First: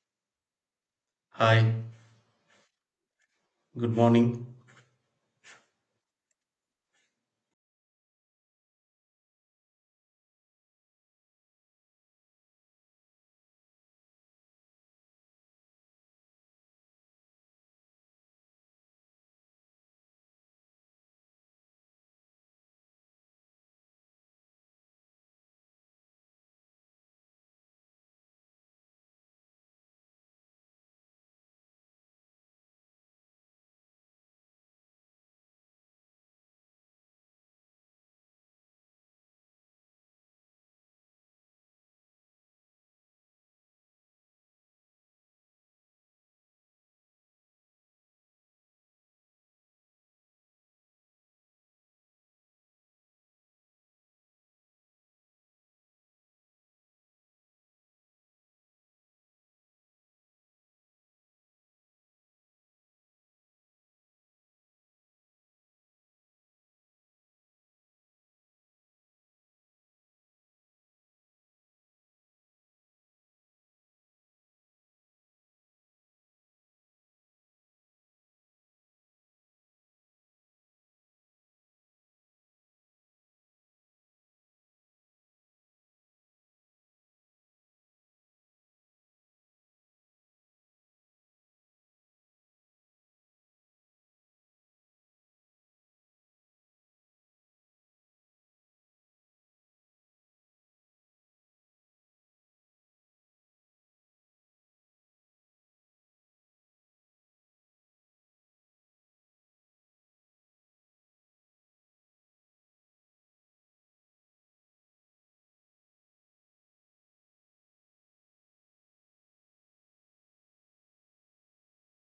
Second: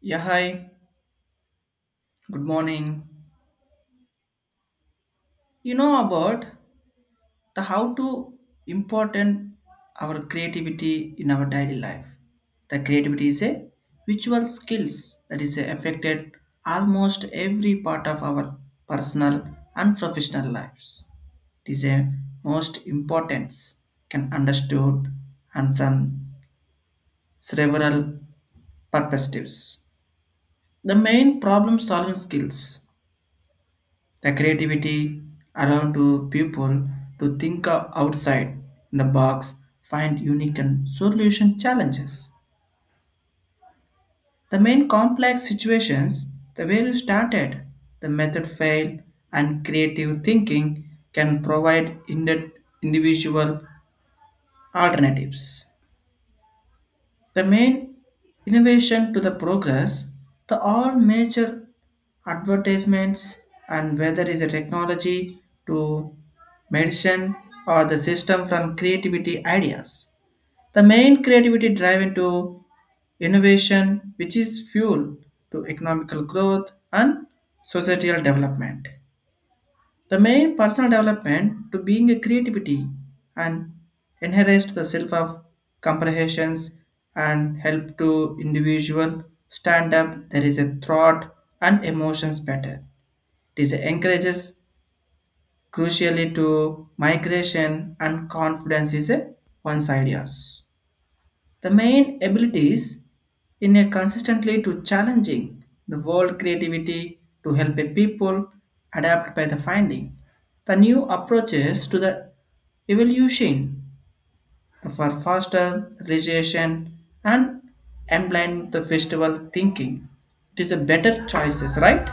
Yeah, hi. Hi, Good morning. good morning. You know about the how to important our creativity in our daily life. The creativity is a visual skills that is affected almost every part of our personal and professional lives. It is a most importance can understood and from several perspectives. The main problem solving skills, the creativity allowed to people to think outside the box, find unique and solution challenges. The main complex situations, the way you started, the method failed, and creative thinking can provide individual alternatives. The main innovation to the progress, the all major advertisements and whether is a technology to medicine or the system from creativity ideas. The main creativity drive into innovation which is fuel to economical growth and societal development. The main personal development to being a creativity and enhance the self of comprehensions and help to individual stand up. There is a thought and emotions better. It is encourages crucially to migration and confidence is a one's ideas. The main abilities in a consistently to challenging the world creativity to help a people adapt by the finding the new approaches to the evolution for faster realization and emblem the festival thinking. It is a better choices, right?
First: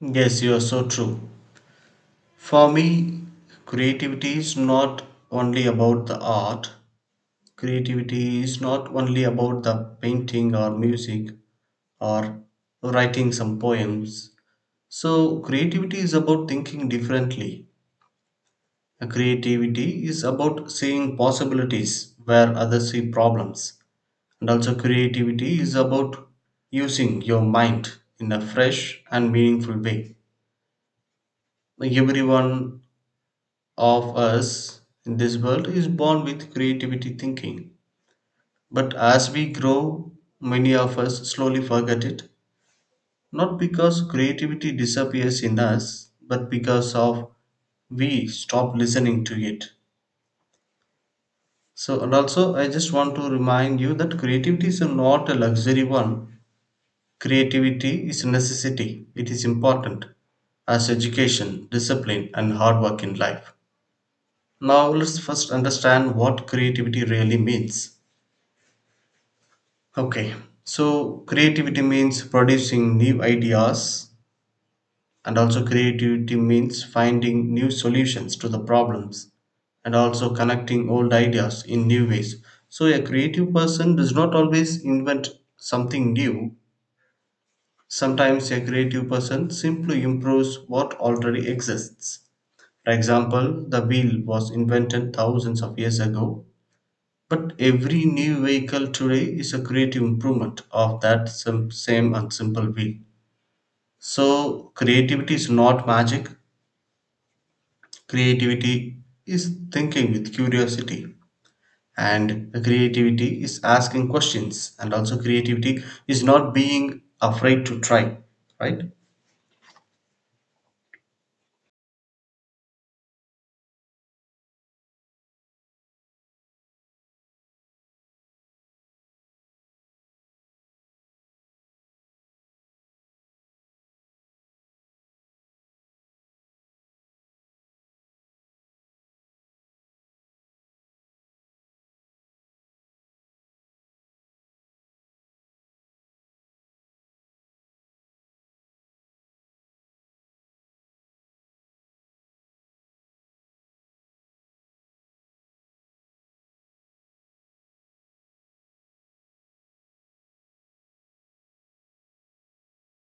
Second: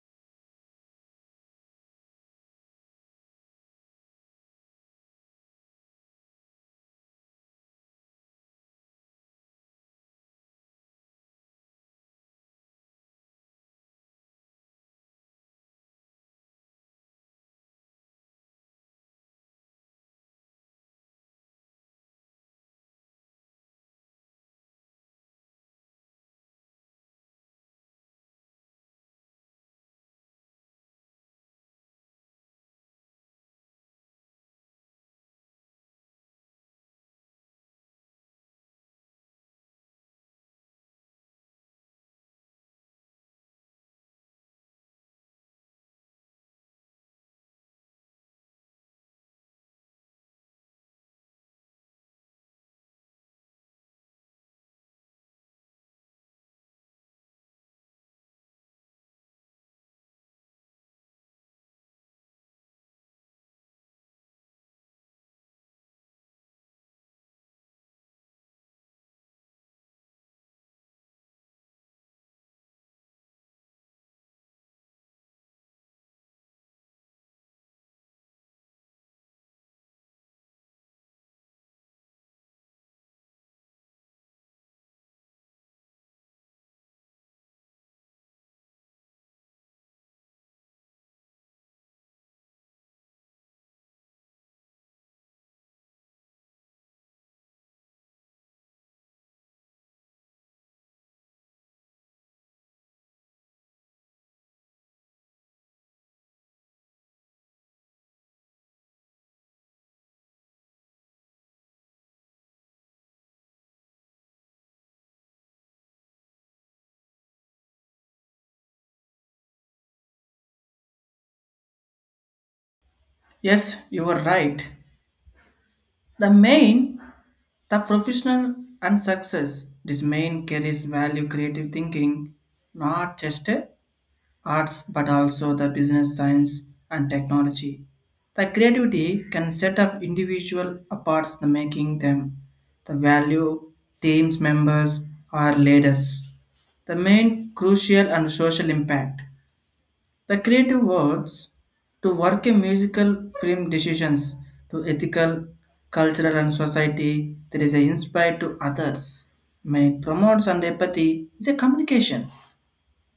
Yes, you are so true. For me, creativity is not only about the art, creativity is not only about the painting or music or writing some poems. So, creativity is about thinking differently. Creativity is about seeing possibilities where others see problems. And also, creativity is about using your mind in a fresh and meaningful way. Like everyone of us in this world is born with creativity thinking. But as we grow, many of us slowly forget it. Not because creativity disappears in us, but because of we stop listening to it. So, and also, I just want to remind you that creativity is not a luxury one. Creativity is a necessity. It is important as education, discipline, and hard work in life. Now let's first understand what creativity really means. Okay, so creativity means producing new ideas, and also creativity means finding new solutions to the problems and also connecting old ideas in new ways. So, a creative person does not always invent something new, sometimes, a creative person simply improves what already exists. For example, the wheel was invented thousands of years ago. But every new vehicle today is a creative improvement of that same and simple wheel. So, creativity is not magic, creativity is thinking with curiosity. And creativity is asking questions, and also creativity is not being afraid to try, right? Yes, you are right. The main, the professional and success, this main carries value creative thinking, not just a arts but also the business science and technology. The creativity can set off individual apart the making them the value teams members or leaders. The main crucial and social impact. The creative words to work in musical film decisions to ethical, cultural and society that is inspired to others. May promotes and empathy is a communication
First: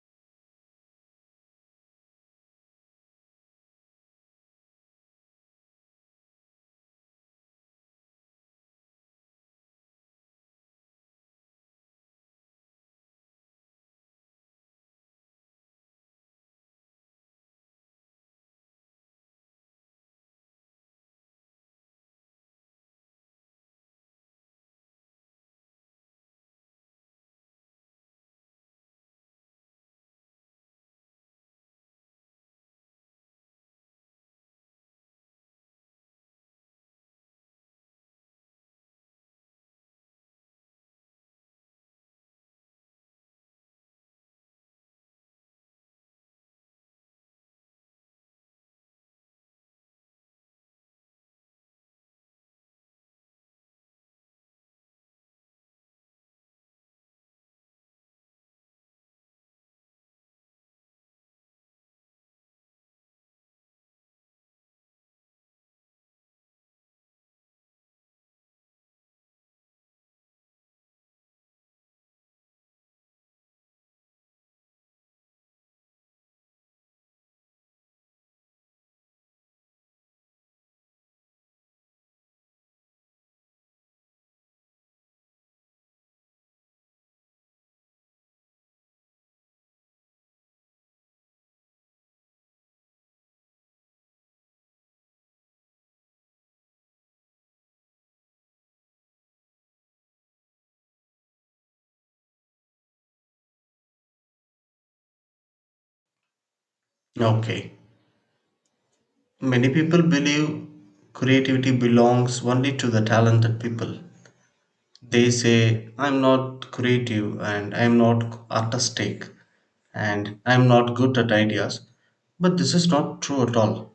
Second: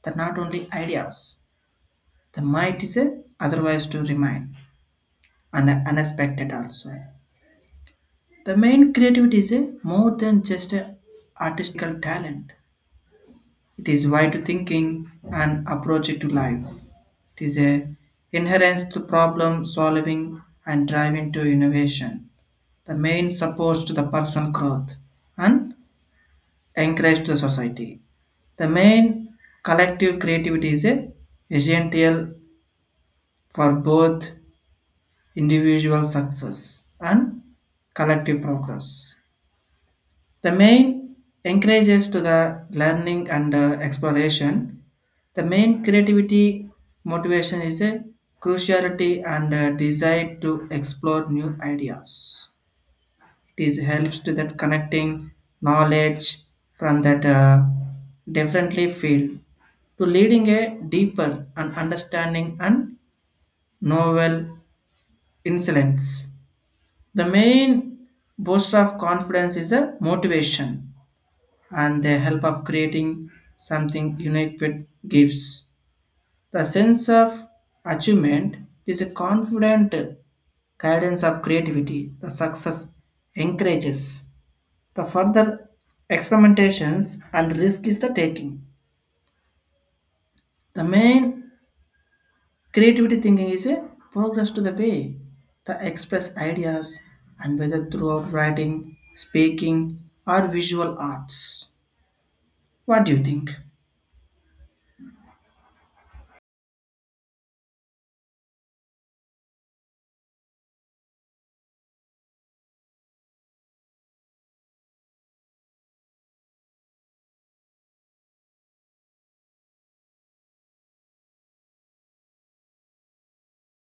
that not only ideas. The might is a otherwise to remain and unexpected also. The main creativity is a more than just a artistical talent. It is wide thinking and approach to life. It is a inherent to problem solving and driving to innovation. The main supports to the personal growth and encourage the society. The main collective creativity is a essential for both individual success and collective progress. The main encourages to the learning and exploration. The main creativity motivation is a cruciality and a desire to explore new ideas. It is helps to that connecting knowledge from that differently field to leading a deeper and understanding and novel insights. The main booster of confidence is a motivation and the help of creating something unique with gives. The sense of achievement is a confident guidance of creativity. The success encourages the further experimentations and risk is the taking. The main creativity thinking is a progress to the way the express ideas and whether throughout writing, speaking, or visual arts. What do you think? Okay. Many people believe creativity belongs only to the talented people. They say, I'm not creative and I'm not artistic and I'm not good at ideas. But this is not true at all.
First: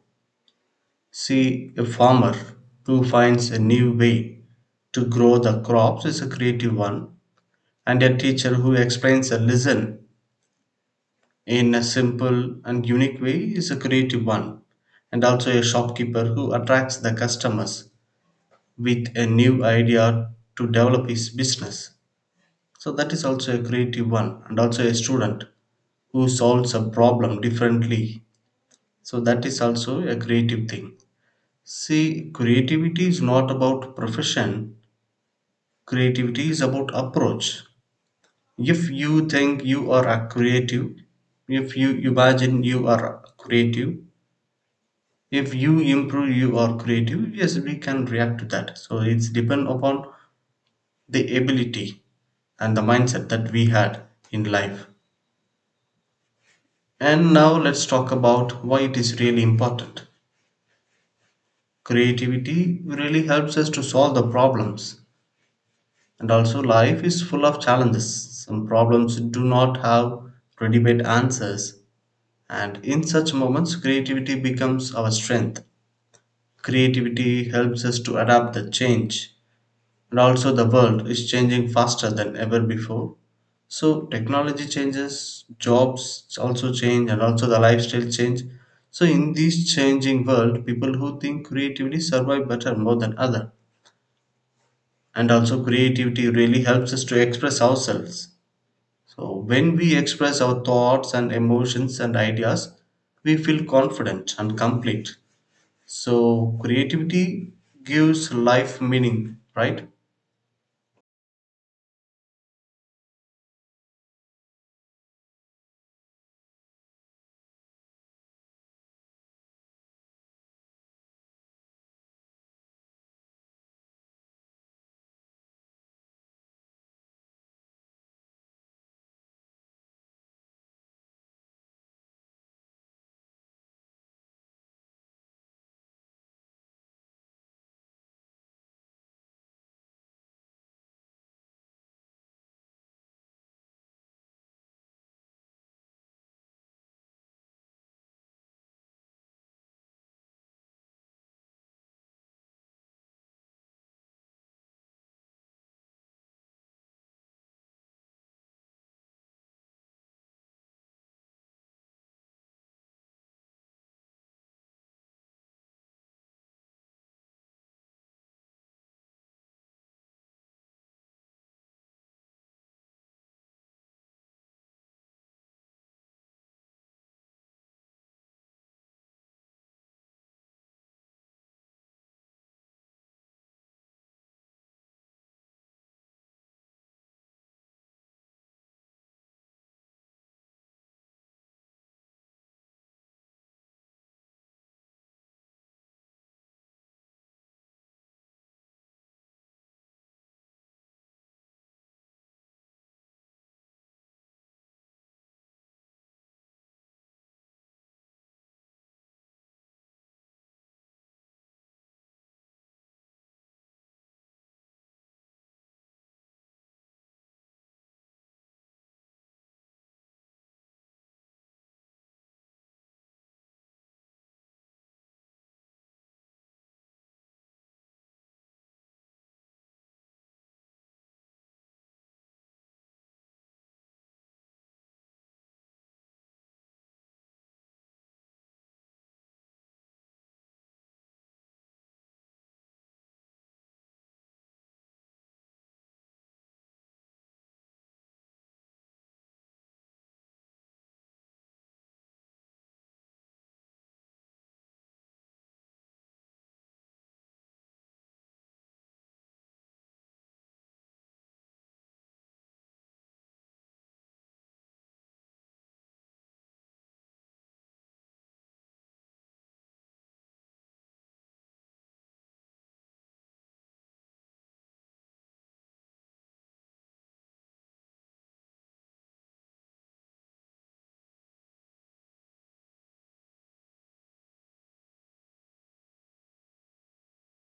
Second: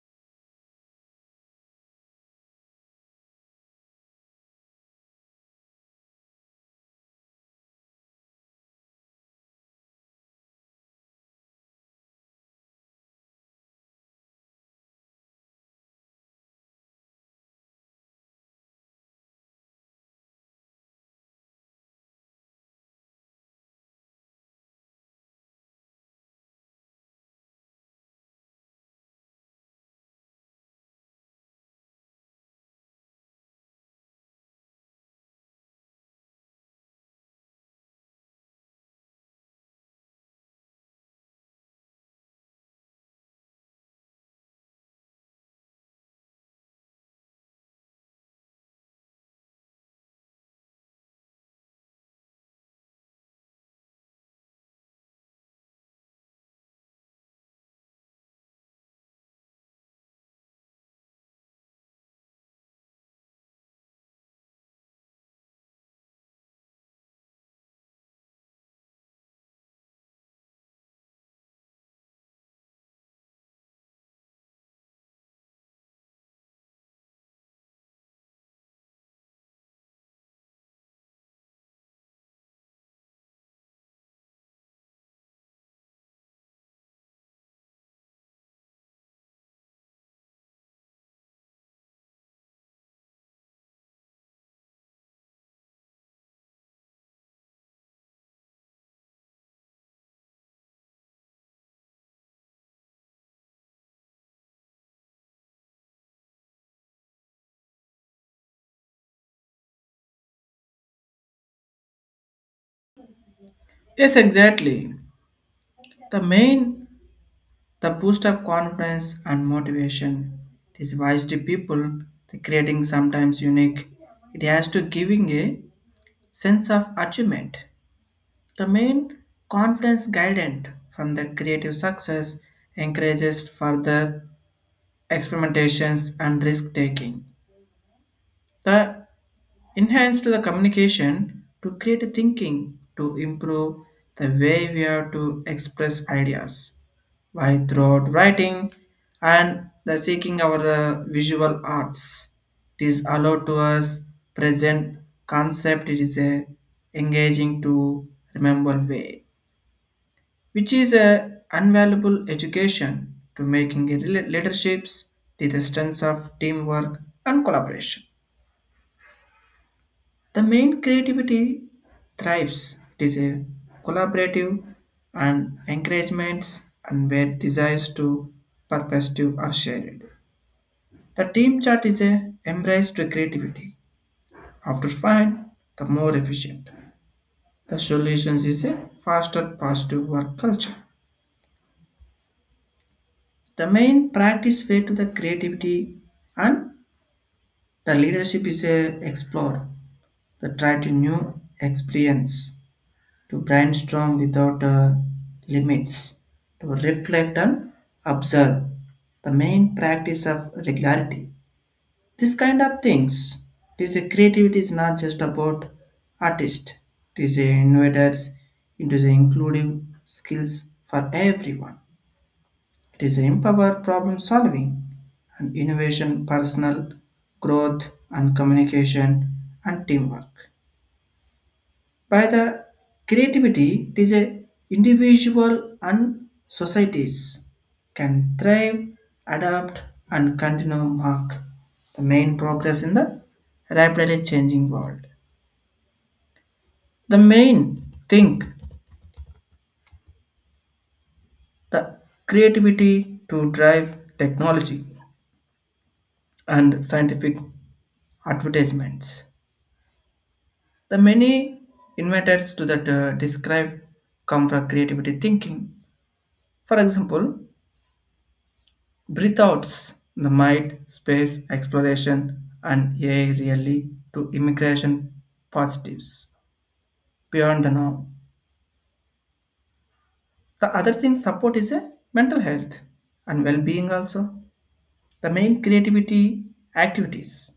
See, a farmer who finds a new way to grow the crops is a creative one, and a teacher who explains a lesson in a simple and unique way is a creative one, and also a shopkeeper who attracts the customers with a new idea to develop his business. So that is also a creative one, and also a student who solves a problem differently. So that is also a creative thing. See, creativity is not about profession, creativity is about approach. If you think you are a creative, if you imagine you are creative, if you improve you are creative, yes, we can react to that. So it's depend upon the ability and the mindset that we had in life. And now let's talk about why it is really important. Creativity really helps us to solve the problems. And also, life is full of challenges. Some problems do not have ready made answers. And in such moments, creativity becomes our strength. Creativity helps us to adapt the change. And also, the world is changing faster than ever before. So, technology changes, jobs also change, and also the lifestyle change. So, in this changing world, people who think creatively survive better more than other. And also, creativity really helps us to express ourselves. So, when we express our thoughts and emotions and ideas, we feel confident and complete. So, creativity gives life meaning, right? Yes, exactly. The main, the boost of confidence and motivation. It is wise to people, the creating sometimes unique. It has to giving a sense of achievement. The main confidence guidance from the creative success encourages further experimentations and risk taking. The enhance to the communication to create thinking to improve the way we are to express ideas by throughout writing and the seeking our visual arts. It is allowed to us present concept it is a engaging to remember way which is a invaluable education to making a leaderships to the strengths of teamwork and collaboration. The main creativity thrives. It is a collaborative and encouragements and where desires to purpose to are shared. The team chart is a embrace to creativity. After find the more efficient. The solutions is a faster positive work culture. The main practice way to the creativity and the leadership is a explore, the try to new experience, to brainstorm without limits, to reflect and observe. The main practice of regularity. This kind of things. It is a creativity is not just about artist. It is a innovators into the inclusive skills for everyone. It is empower problem solving and innovation, personal growth and communication and teamwork. By the creativity, it is a individual and societies can thrive, adapt and continue mark the main progress in the rapidly changing world. The main thing the creativity to drive technology and scientific advertisements. The many inventors to that describe come from creativity thinking. For example, breathe outs, the mind, space, exploration, and AI really to immigration positives beyond the norm. The other thing support is a mental health and well-being also. The main creativity activities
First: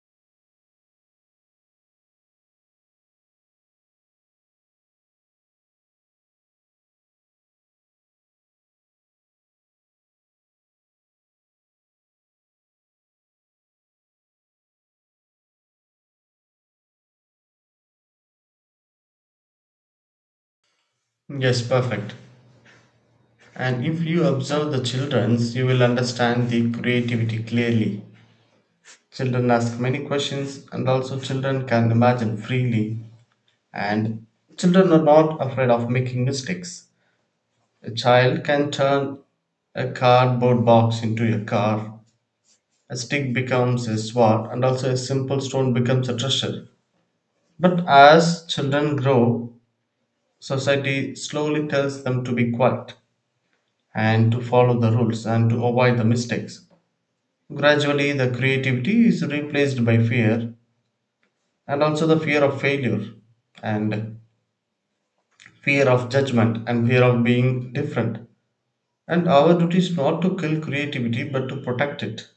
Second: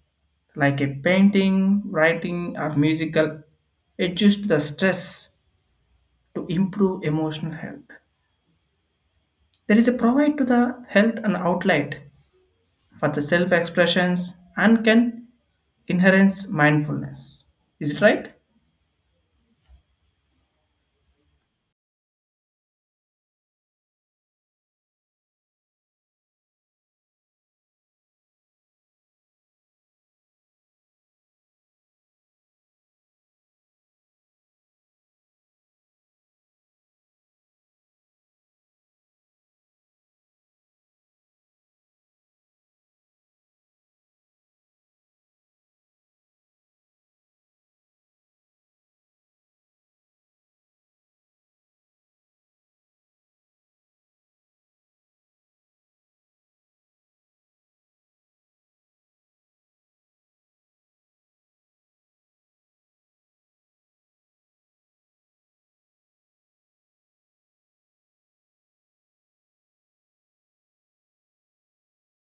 like a painting, writing, or musical adjust the stress to improve emotional health. There is a provide to the health and outlet for the self-expressions and can enhance mindfulness. Is it right? Yes, perfect. And if you observe the children's, you will understand the creativity clearly. Children ask many questions, and also children can imagine freely. And children are not afraid of making mistakes. A child can turn a cardboard box into a car, a stick becomes a sword, and also a simple stone becomes a treasure. But as children grow, society slowly tells them to be quiet and to follow the rules and to avoid the mistakes. Gradually, the creativity is replaced by fear, and also the fear of failure, and fear of judgment, and fear of being different. And our duty is not to kill creativity but to protect it.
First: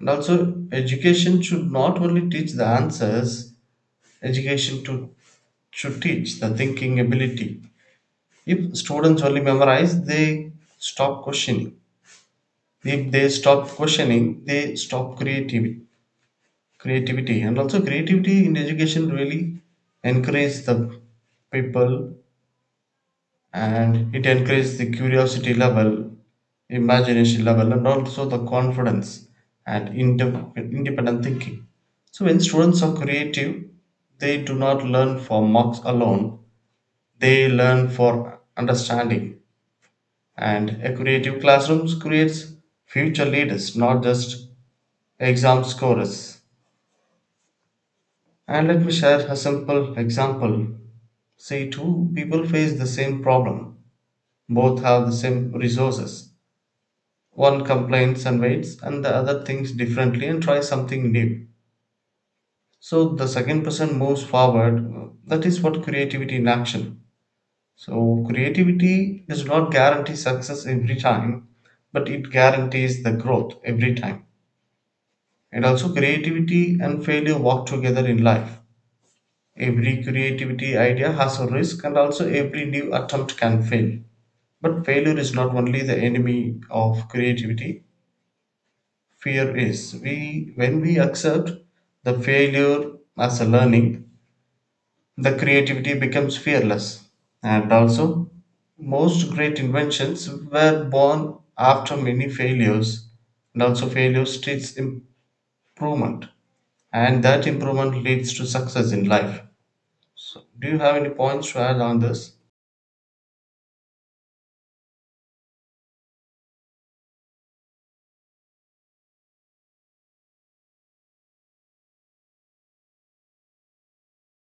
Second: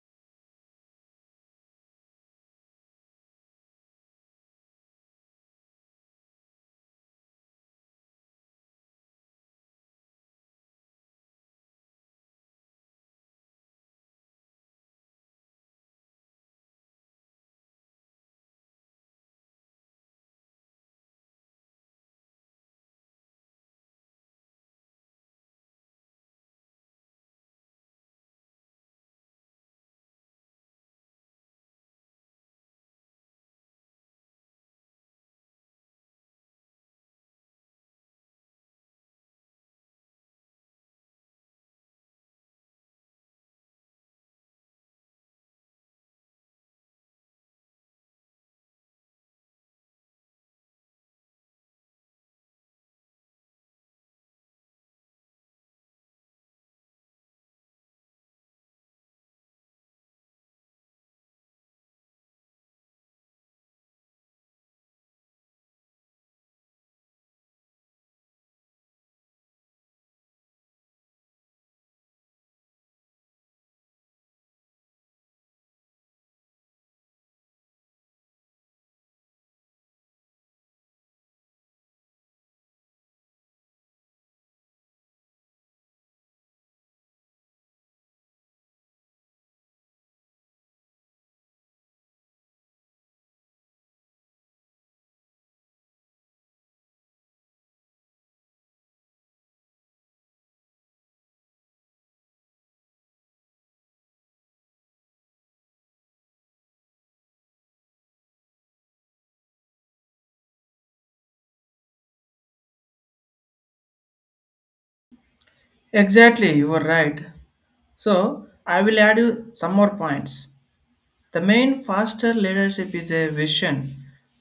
And also, education should not only teach the answers, education to, should teach the thinking ability. If students only memorize, they stop questioning. If they stop questioning, they stop creativity. Creativity and also creativity in education really encourages the people, and it encourages the curiosity level, imagination level, and also the confidence and independent thinking. So when students are creative, they do not learn for marks alone, they learn for understanding. And a creative classroom creates future leaders, not just exam scorers. And let me share a simple example. Say two people face the same problem. Both have the same resources. One complains and waits, and the other thinks differently and tries something new. So the second person moves forward. That is what creativity in action. So creativity does not guarantee success every time, but it guarantees the growth every time. And also, creativity and failure work together in life. Every creativity idea has a risk, and also every new attempt can fail. But failure is not only the enemy of creativity, fear is. We, when we accept the failure as a learning, the creativity becomes fearless. And also, most great inventions were born after many failures, and also, failure teaches improvement, and that improvement leads to success in life. So, do you have any points to add on this? Exactly, you are right. So I will add you some more points. The main faster leadership is a vision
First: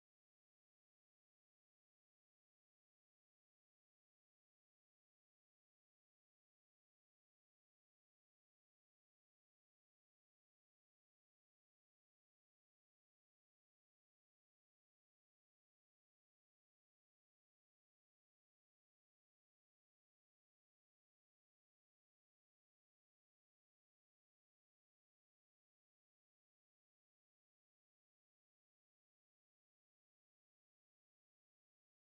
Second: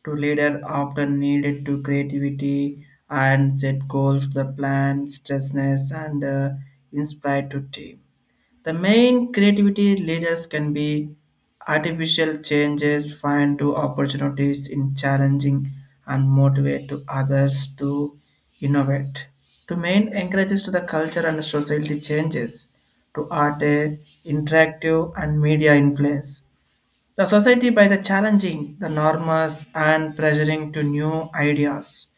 to leader often needed to creativity and set goals, the plan, stressness and inspire to team. The main creativity leaders can be artificial changes, find to opportunities in challenging and motivate to others to innovate. To main encourages to the culture and society changes to art, interactive and media influence the society by the challenging the norms and pressuring to new ideas.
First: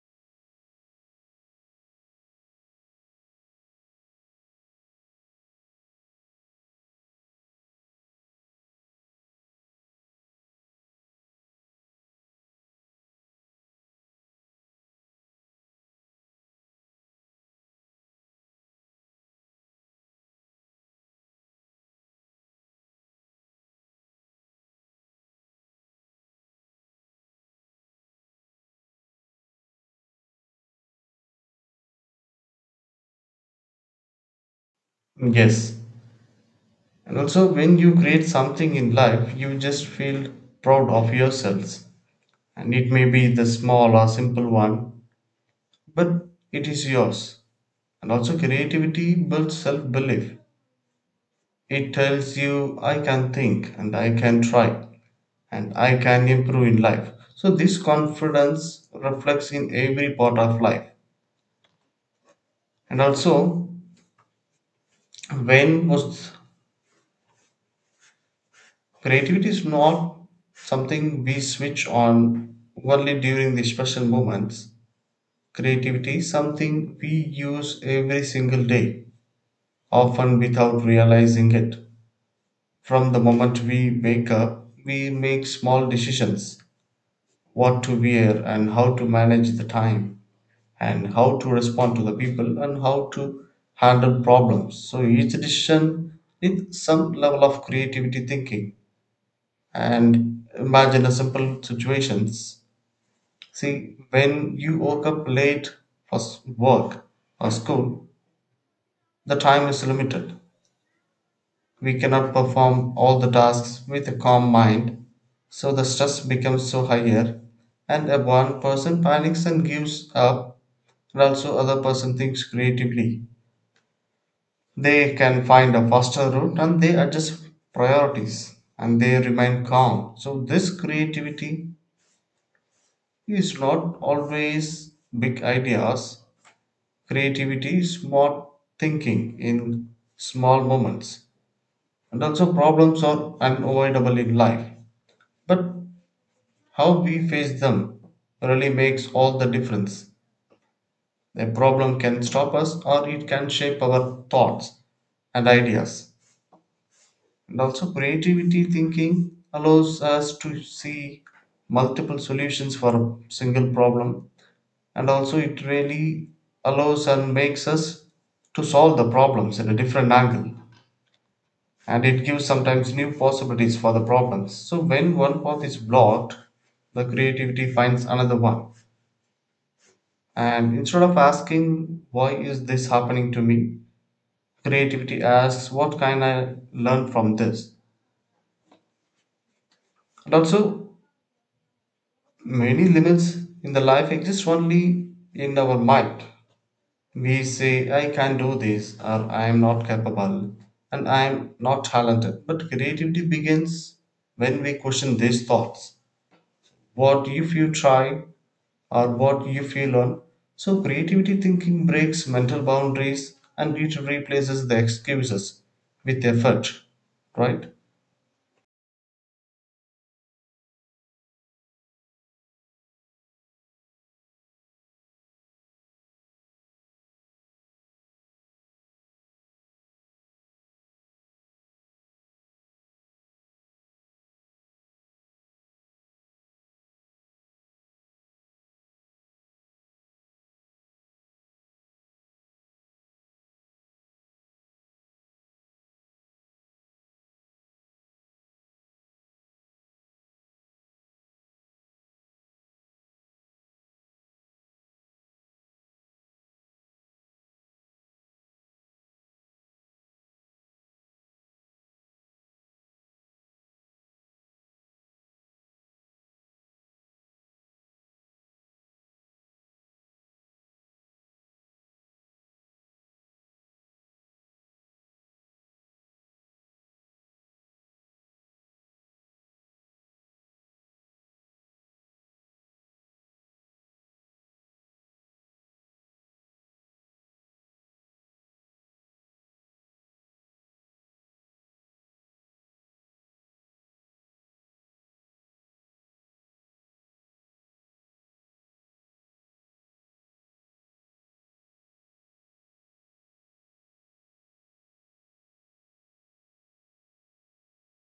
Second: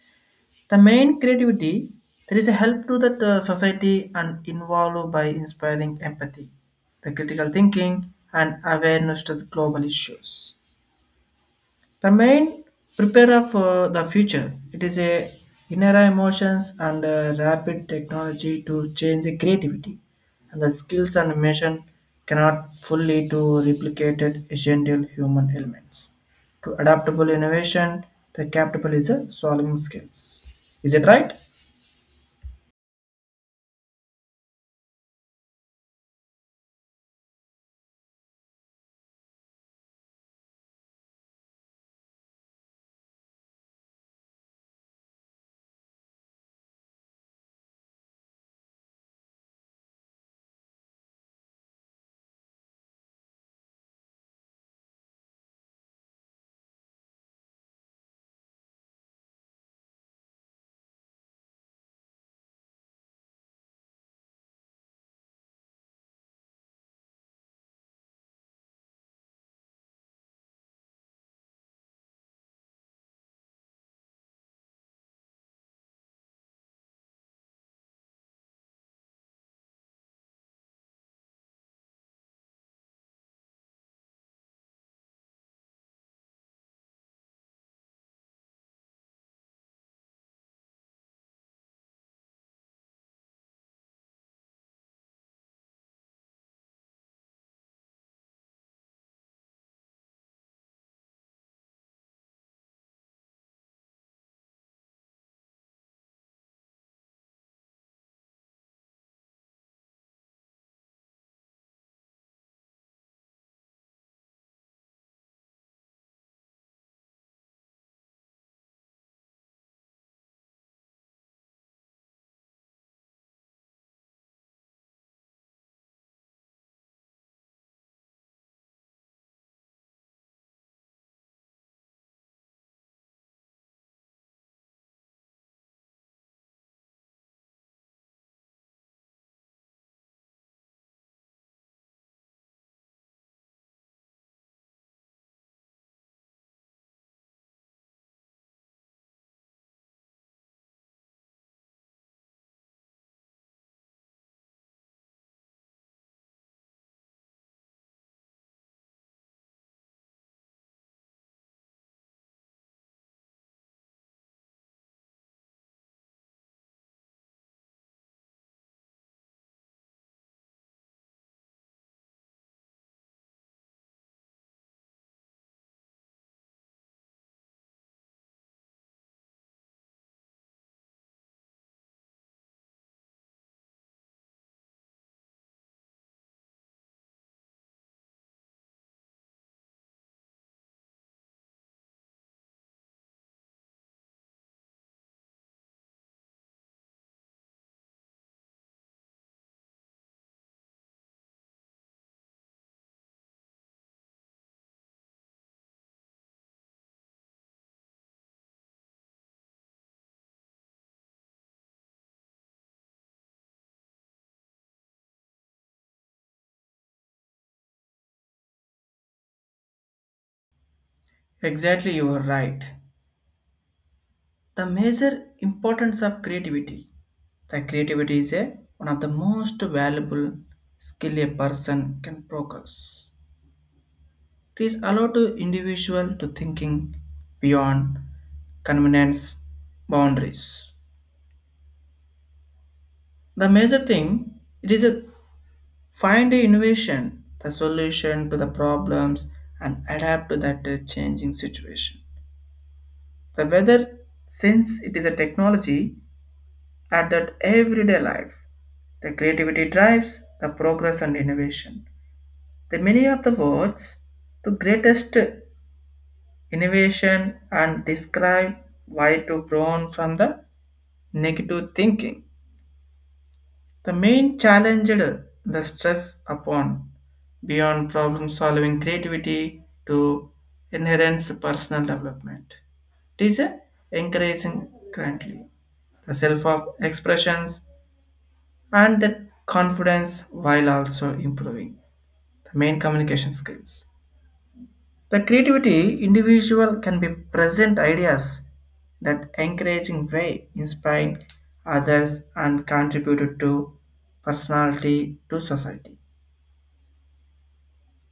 The main creativity there is a help to that society and involve by inspiring empathy, the critical thinking and awareness to the global issues. The main preparer for the future. It is a inner emotions and a rapid technology to change the creativity and the skills and mission cannot fully to replicated essential human elements. To adaptable innovation, the capable is a solving skills. Is it right? Yes. And also, when you create something in life, you just feel proud of yourselves. And it may be the small or simple one, but it is yours. And also, creativity builds self belief. It tells you, I can think and I can try and I can improve in life. So, this confidence reflects in every part of life. And also, when was Creativity is not something we switch on only during the special moments. Creativity is something we use every single day, often without realizing it. From the moment we wake up, we make small decisions what to wear and how to manage the time, and how to respond to the people, and how to handle problems. So each decision needs some level of creativity thinking, and imagine a simple situations. See when you woke up late for work or school, the time is limited, we cannot perform all the tasks with a calm mind, so the stress becomes so higher. And a one person panics and gives up, and also other person thinks creatively, they can find a faster route and they adjust priorities and they remain calm. So this creativity is not always big ideas. Creativity is smart thinking in small moments. And also, problems are unavoidable in life. But how we face them really makes all the difference. A problem can stop us or it can shape our thoughts and ideas. And also, creativity thinking allows us to see multiple solutions for a single problem, and also it really allows and makes us to solve the problems in a different angle, and it gives sometimes new possibilities for the problems. So when one path is blocked, the creativity finds another one. And instead of asking why is this happening to me, creativity asks what can I learn from this. And also, many limits in the life exist only in our mind. We say, I can do this, or I am not capable, and I am not talented. But creativity begins when we question these thoughts. What if you try, or what if you learn? So, creativity thinking breaks mental boundaries and it replaces the excuses with effort, right? Exactly, you are right. The major importance of creativity, the creativity is a, one of the most valuable skill a person can progress. It is allowed to individual to thinking beyond convenience boundaries. The major thing it is a find a innovation the solution to the problems and adapt to that changing situation, the weather since it is a technology at that everyday life. The creativity drives the progress and innovation. The meaning of the words, the greatest innovation and describe why to brown from the negative thinking. The main challenged the stress upon beyond problem solving creativity to inherent personal development. It is a encouraging currently. The self of expressions and that confidence while also improving the main communication skills. The creativity individual can be present ideas that encouraging way inspiring others and contributed to personality to society.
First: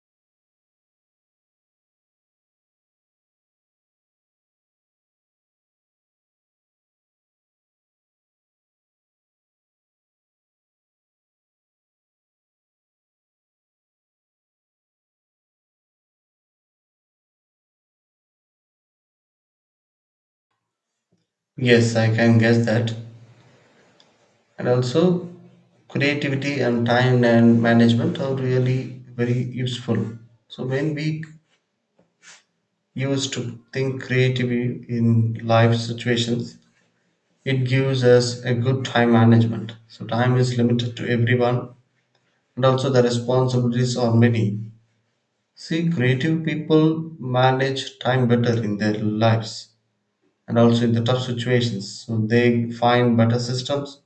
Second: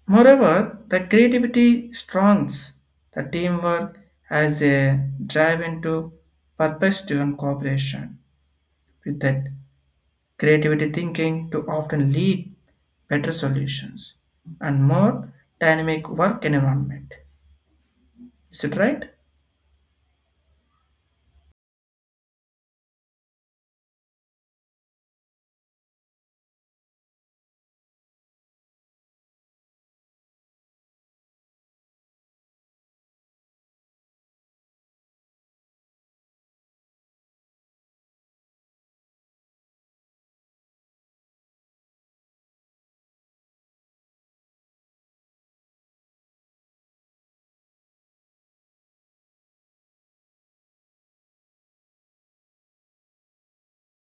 Moreover, the creativity strengths the teamwork as a drive into purpose driven cooperation with that creativity thinking to often lead better solutions and more dynamic work environment. Is it right? Yes, I can guess that. And also, creativity and time and management are really very useful. So, when we used to think creatively in life situations. It gives us a good time management. So, time is limited to everyone, and also the responsibilities are many. See, creative people manage time better in their lives and also in the tough situations. So, they find better systems,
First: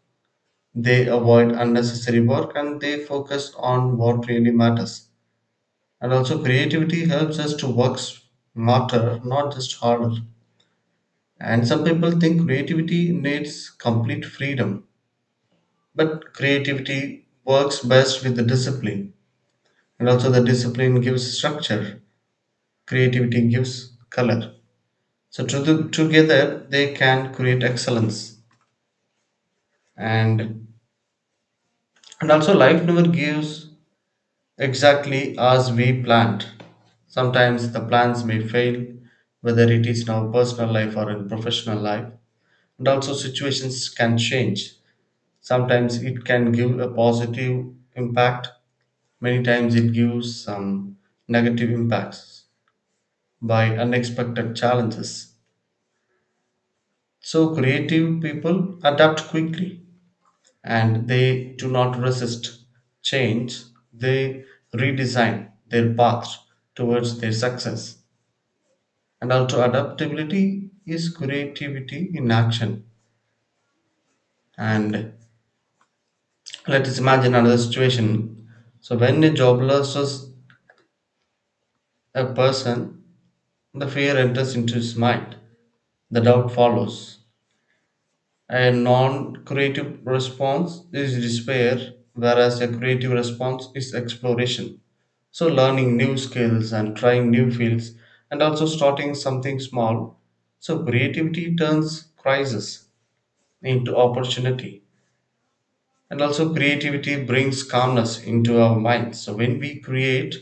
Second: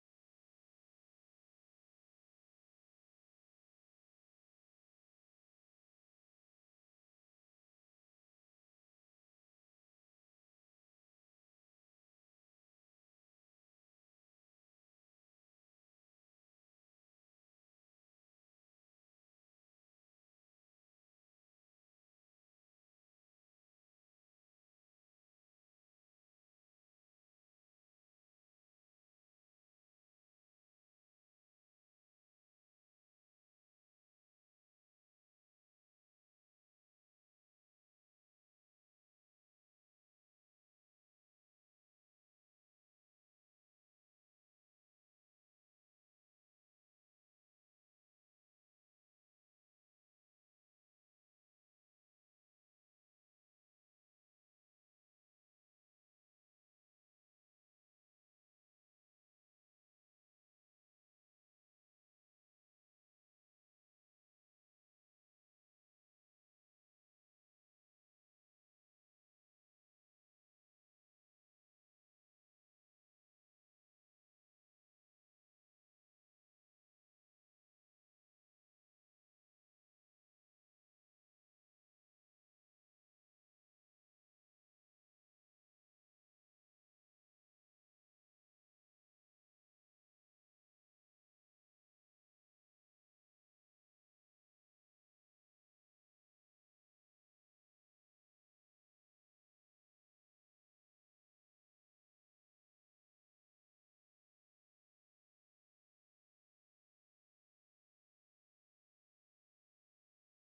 they avoid unnecessary work, and they focus on what really matters. And also, creativity helps us to work smarter, not just harder. And some people think creativity needs complete freedom, but creativity works best with the discipline, and also the discipline gives structure, creativity gives color. So to the, together they can create excellence, and and also life never gives exactly as we planned. Sometimes the plans may fail, whether it is in our personal life or in professional life, and also situations can change. Sometimes it can give a positive impact, many times it gives some negative impacts by unexpected challenges. So, creative people adapt quickly and they do not resist change, they redesign their path towards their success. And also, adaptability is creativity in action. And let us imagine another situation. So, when a job loses a person, the fear enters into his mind, the doubt follows. A non creative response is despair, whereas a creative response is exploration. So, learning new skills and trying new fields, and also starting something small. So, creativity turns crisis into opportunity, and also creativity brings calmness into our minds. So, when we create,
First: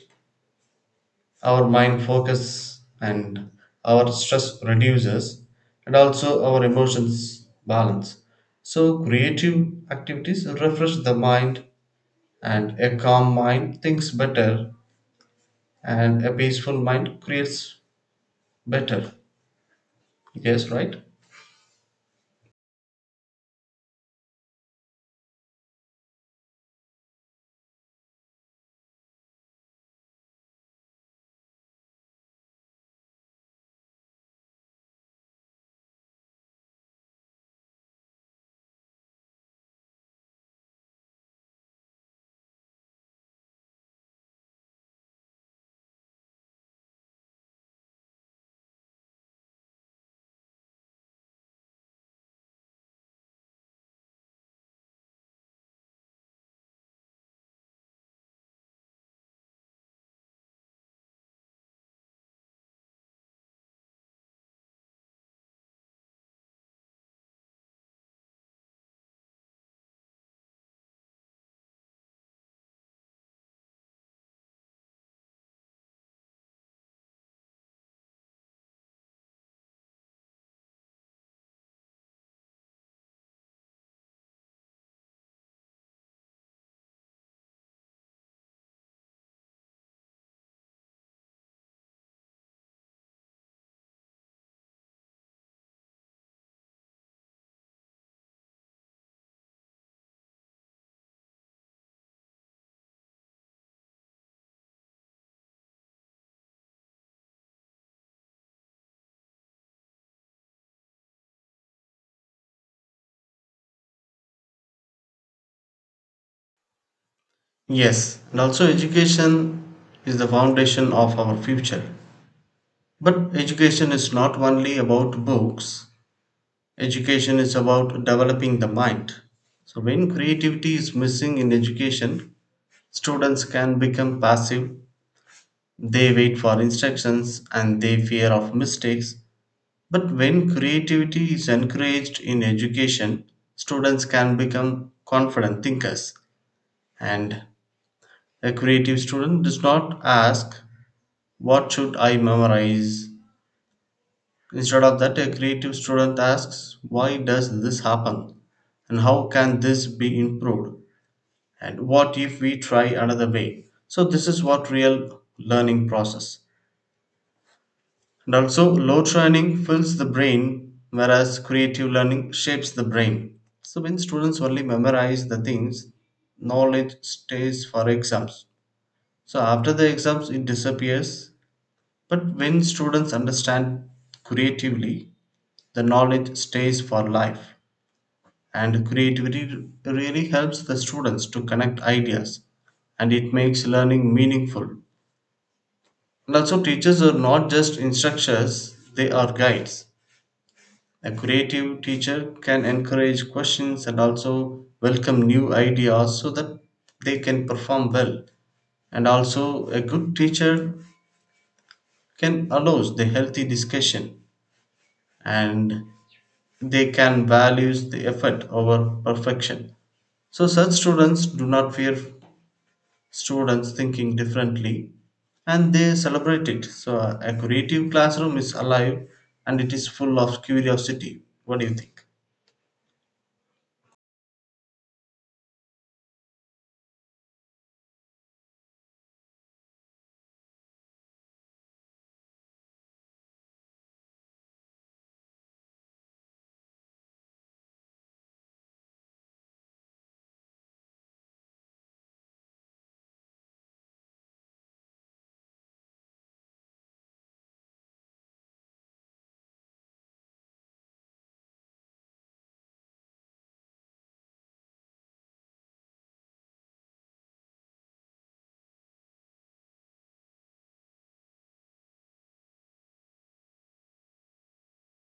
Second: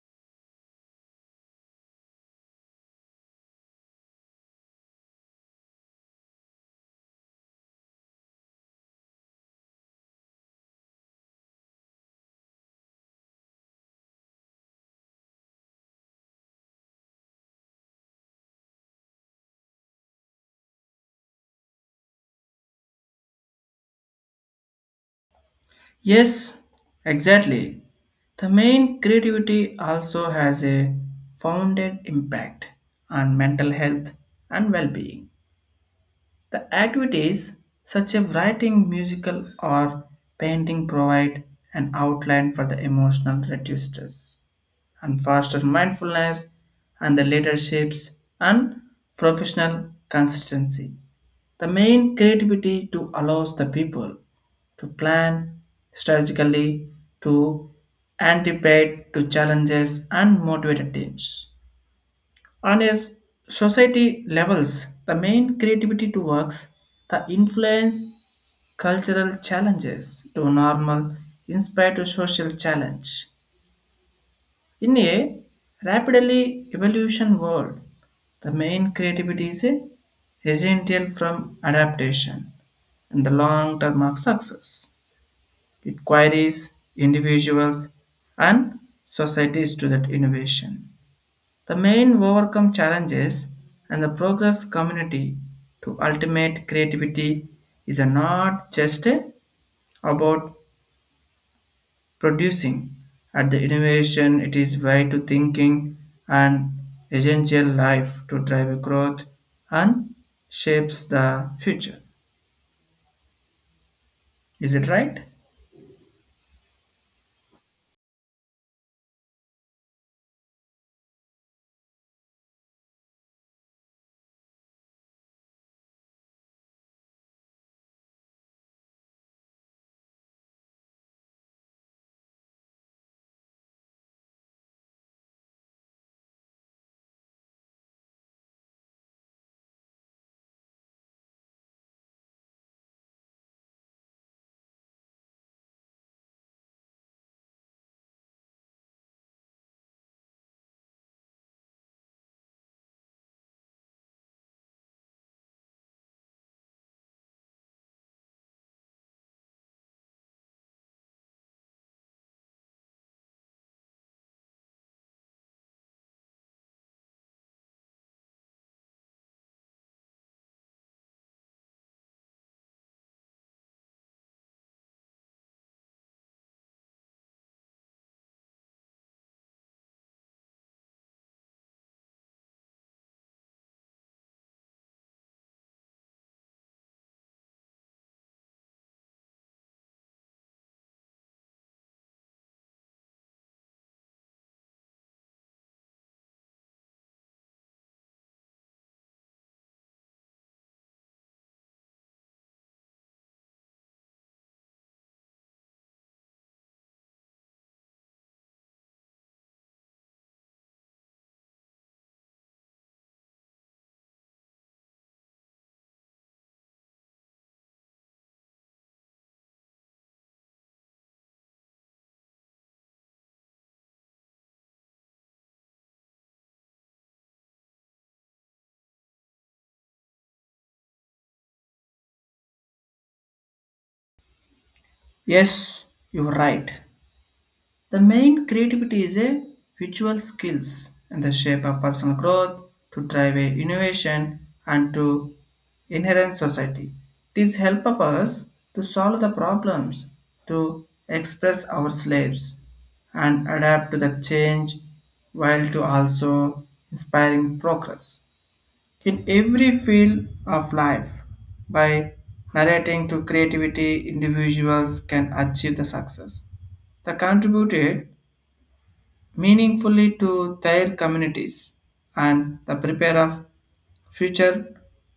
our mind focus and our stress reduces, and also our emotions balance. So creative activities refresh the mind, and a calm mind thinks better, and a peaceful mind creates better. Yes, right. Yes, exactly. The main creativity also has a founded impact on mental health and well-being. The activities such as writing, musical or painting provide an outline for the emotional reducers and foster mindfulness and the leaderships and professional consistency. The main creativity to allows the people to plan strategically, to anticipate to challenges and motivate teams. On a society levels, the main creativity to works, the influence cultural challenges to normal inspire to social challenge in a rapidly evolution world, the main creativity is a essential from adaptation and the long term of success. It queries individuals and societies to that innovation. The main overcome challenges and the progress community to ultimate creativity is not just about producing. At the innovation, it is way to thinking and essential life to drive growth and shapes the future. Is it right? Yes, and also education is the foundation of our future. But education is not only about books, education is about developing the mind. So, when creativity is missing in education, students can become passive. They wait for instructions and they fear of mistakes. But when creativity is encouraged in education, students can become confident thinkers. And a creative student does not ask, what should I memorize? Instead of that, a creative student asks, why does this happen? And how can this be improved? And what if we try another way? So, this is what real learning process. And also, load training fills the brain, whereas creative learning shapes the brain. So, when students only memorize the things, knowledge stays for exams. So, after the exams, it disappears. But when students understand creatively, the knowledge stays for life. And creativity really helps the students to connect ideas, and it makes learning meaningful. And also teachers are not just instructors, they are guides. A creative teacher can encourage questions and also welcome new ideas so that they can perform well. And also a good teacher can allows the healthy discussion, and they can values the effort over perfection. So such students do not fear students thinking differently, and they celebrate it. So a creative classroom is alive and it is full of curiosity. What do you think? Yes, you're right. The main creativity is a visual skills in the shape of personal growth to drive a innovation and to inherent society. These help of us to solve the problems, to express our slaves and adapt to the change while to also inspiring progress in every field of life by narrating to creativity individuals can achieve the success that contributed meaningfully to their communities and the prepare of future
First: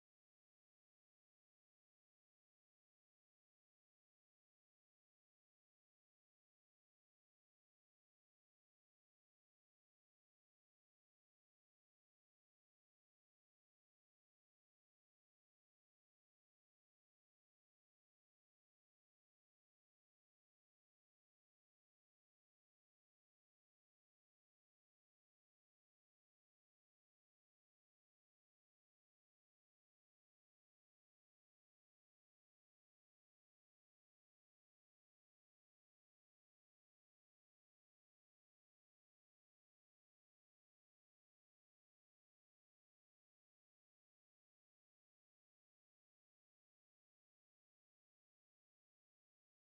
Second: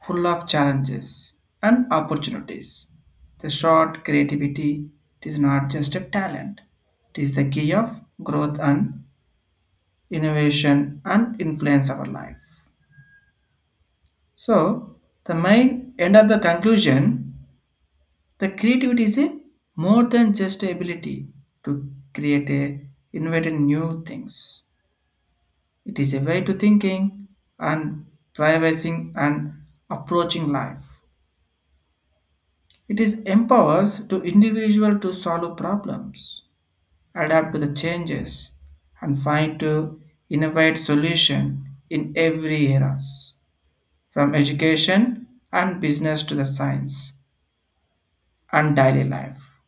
full of challenges and opportunities. The short creativity it is not just a talent. It is the key of growth and innovation and influence our life. So the main end of the conclusion, the creativity is a more than just ability to create a invent in new things. It is a way to thinking and privacy and approaching life. It is empowers to individual to solve problems, adapt to the changes, and find to innovate solution in every eras, from education and business to the science and daily life.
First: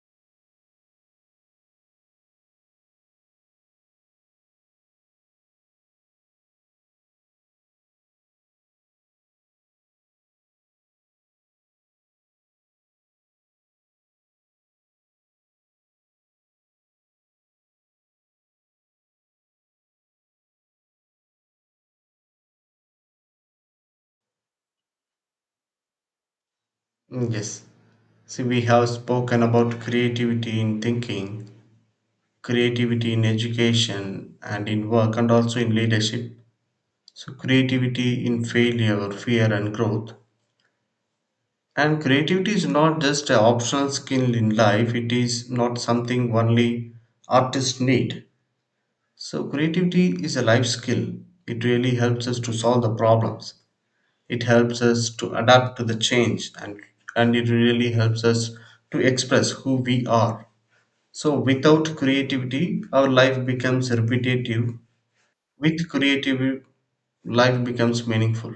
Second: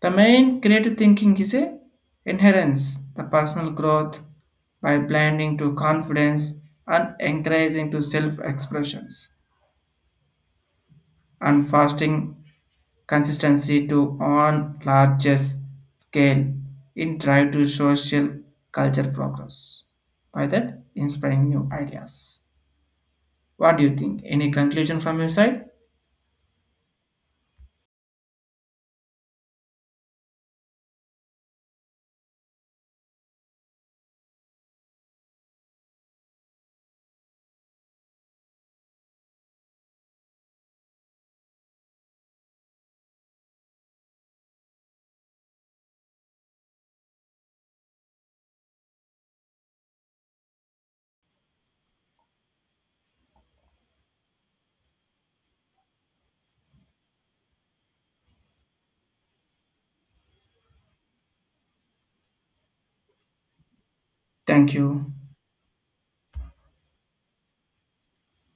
The main creative thinking is a inherence, the personal growth by blending to confidence and encouraging to self-expressions. And fasting consistency to on largest scale in drive to social culture progress. By that, inspiring new ideas. What do you think? Any conclusion from your side? Yes. See, we have spoken about creativity in thinking, creativity in education and in work, and also in leadership. So, creativity in failure, fear, and growth. And creativity is not just an optional skill in life, it is not something only artists need. So, creativity is a life skill. It really helps us to solve the problems. It helps us to adapt to the change and it really helps us to express who we are. So, without creativity, our life becomes repetitive. Thank you. With creativity, life becomes meaningful.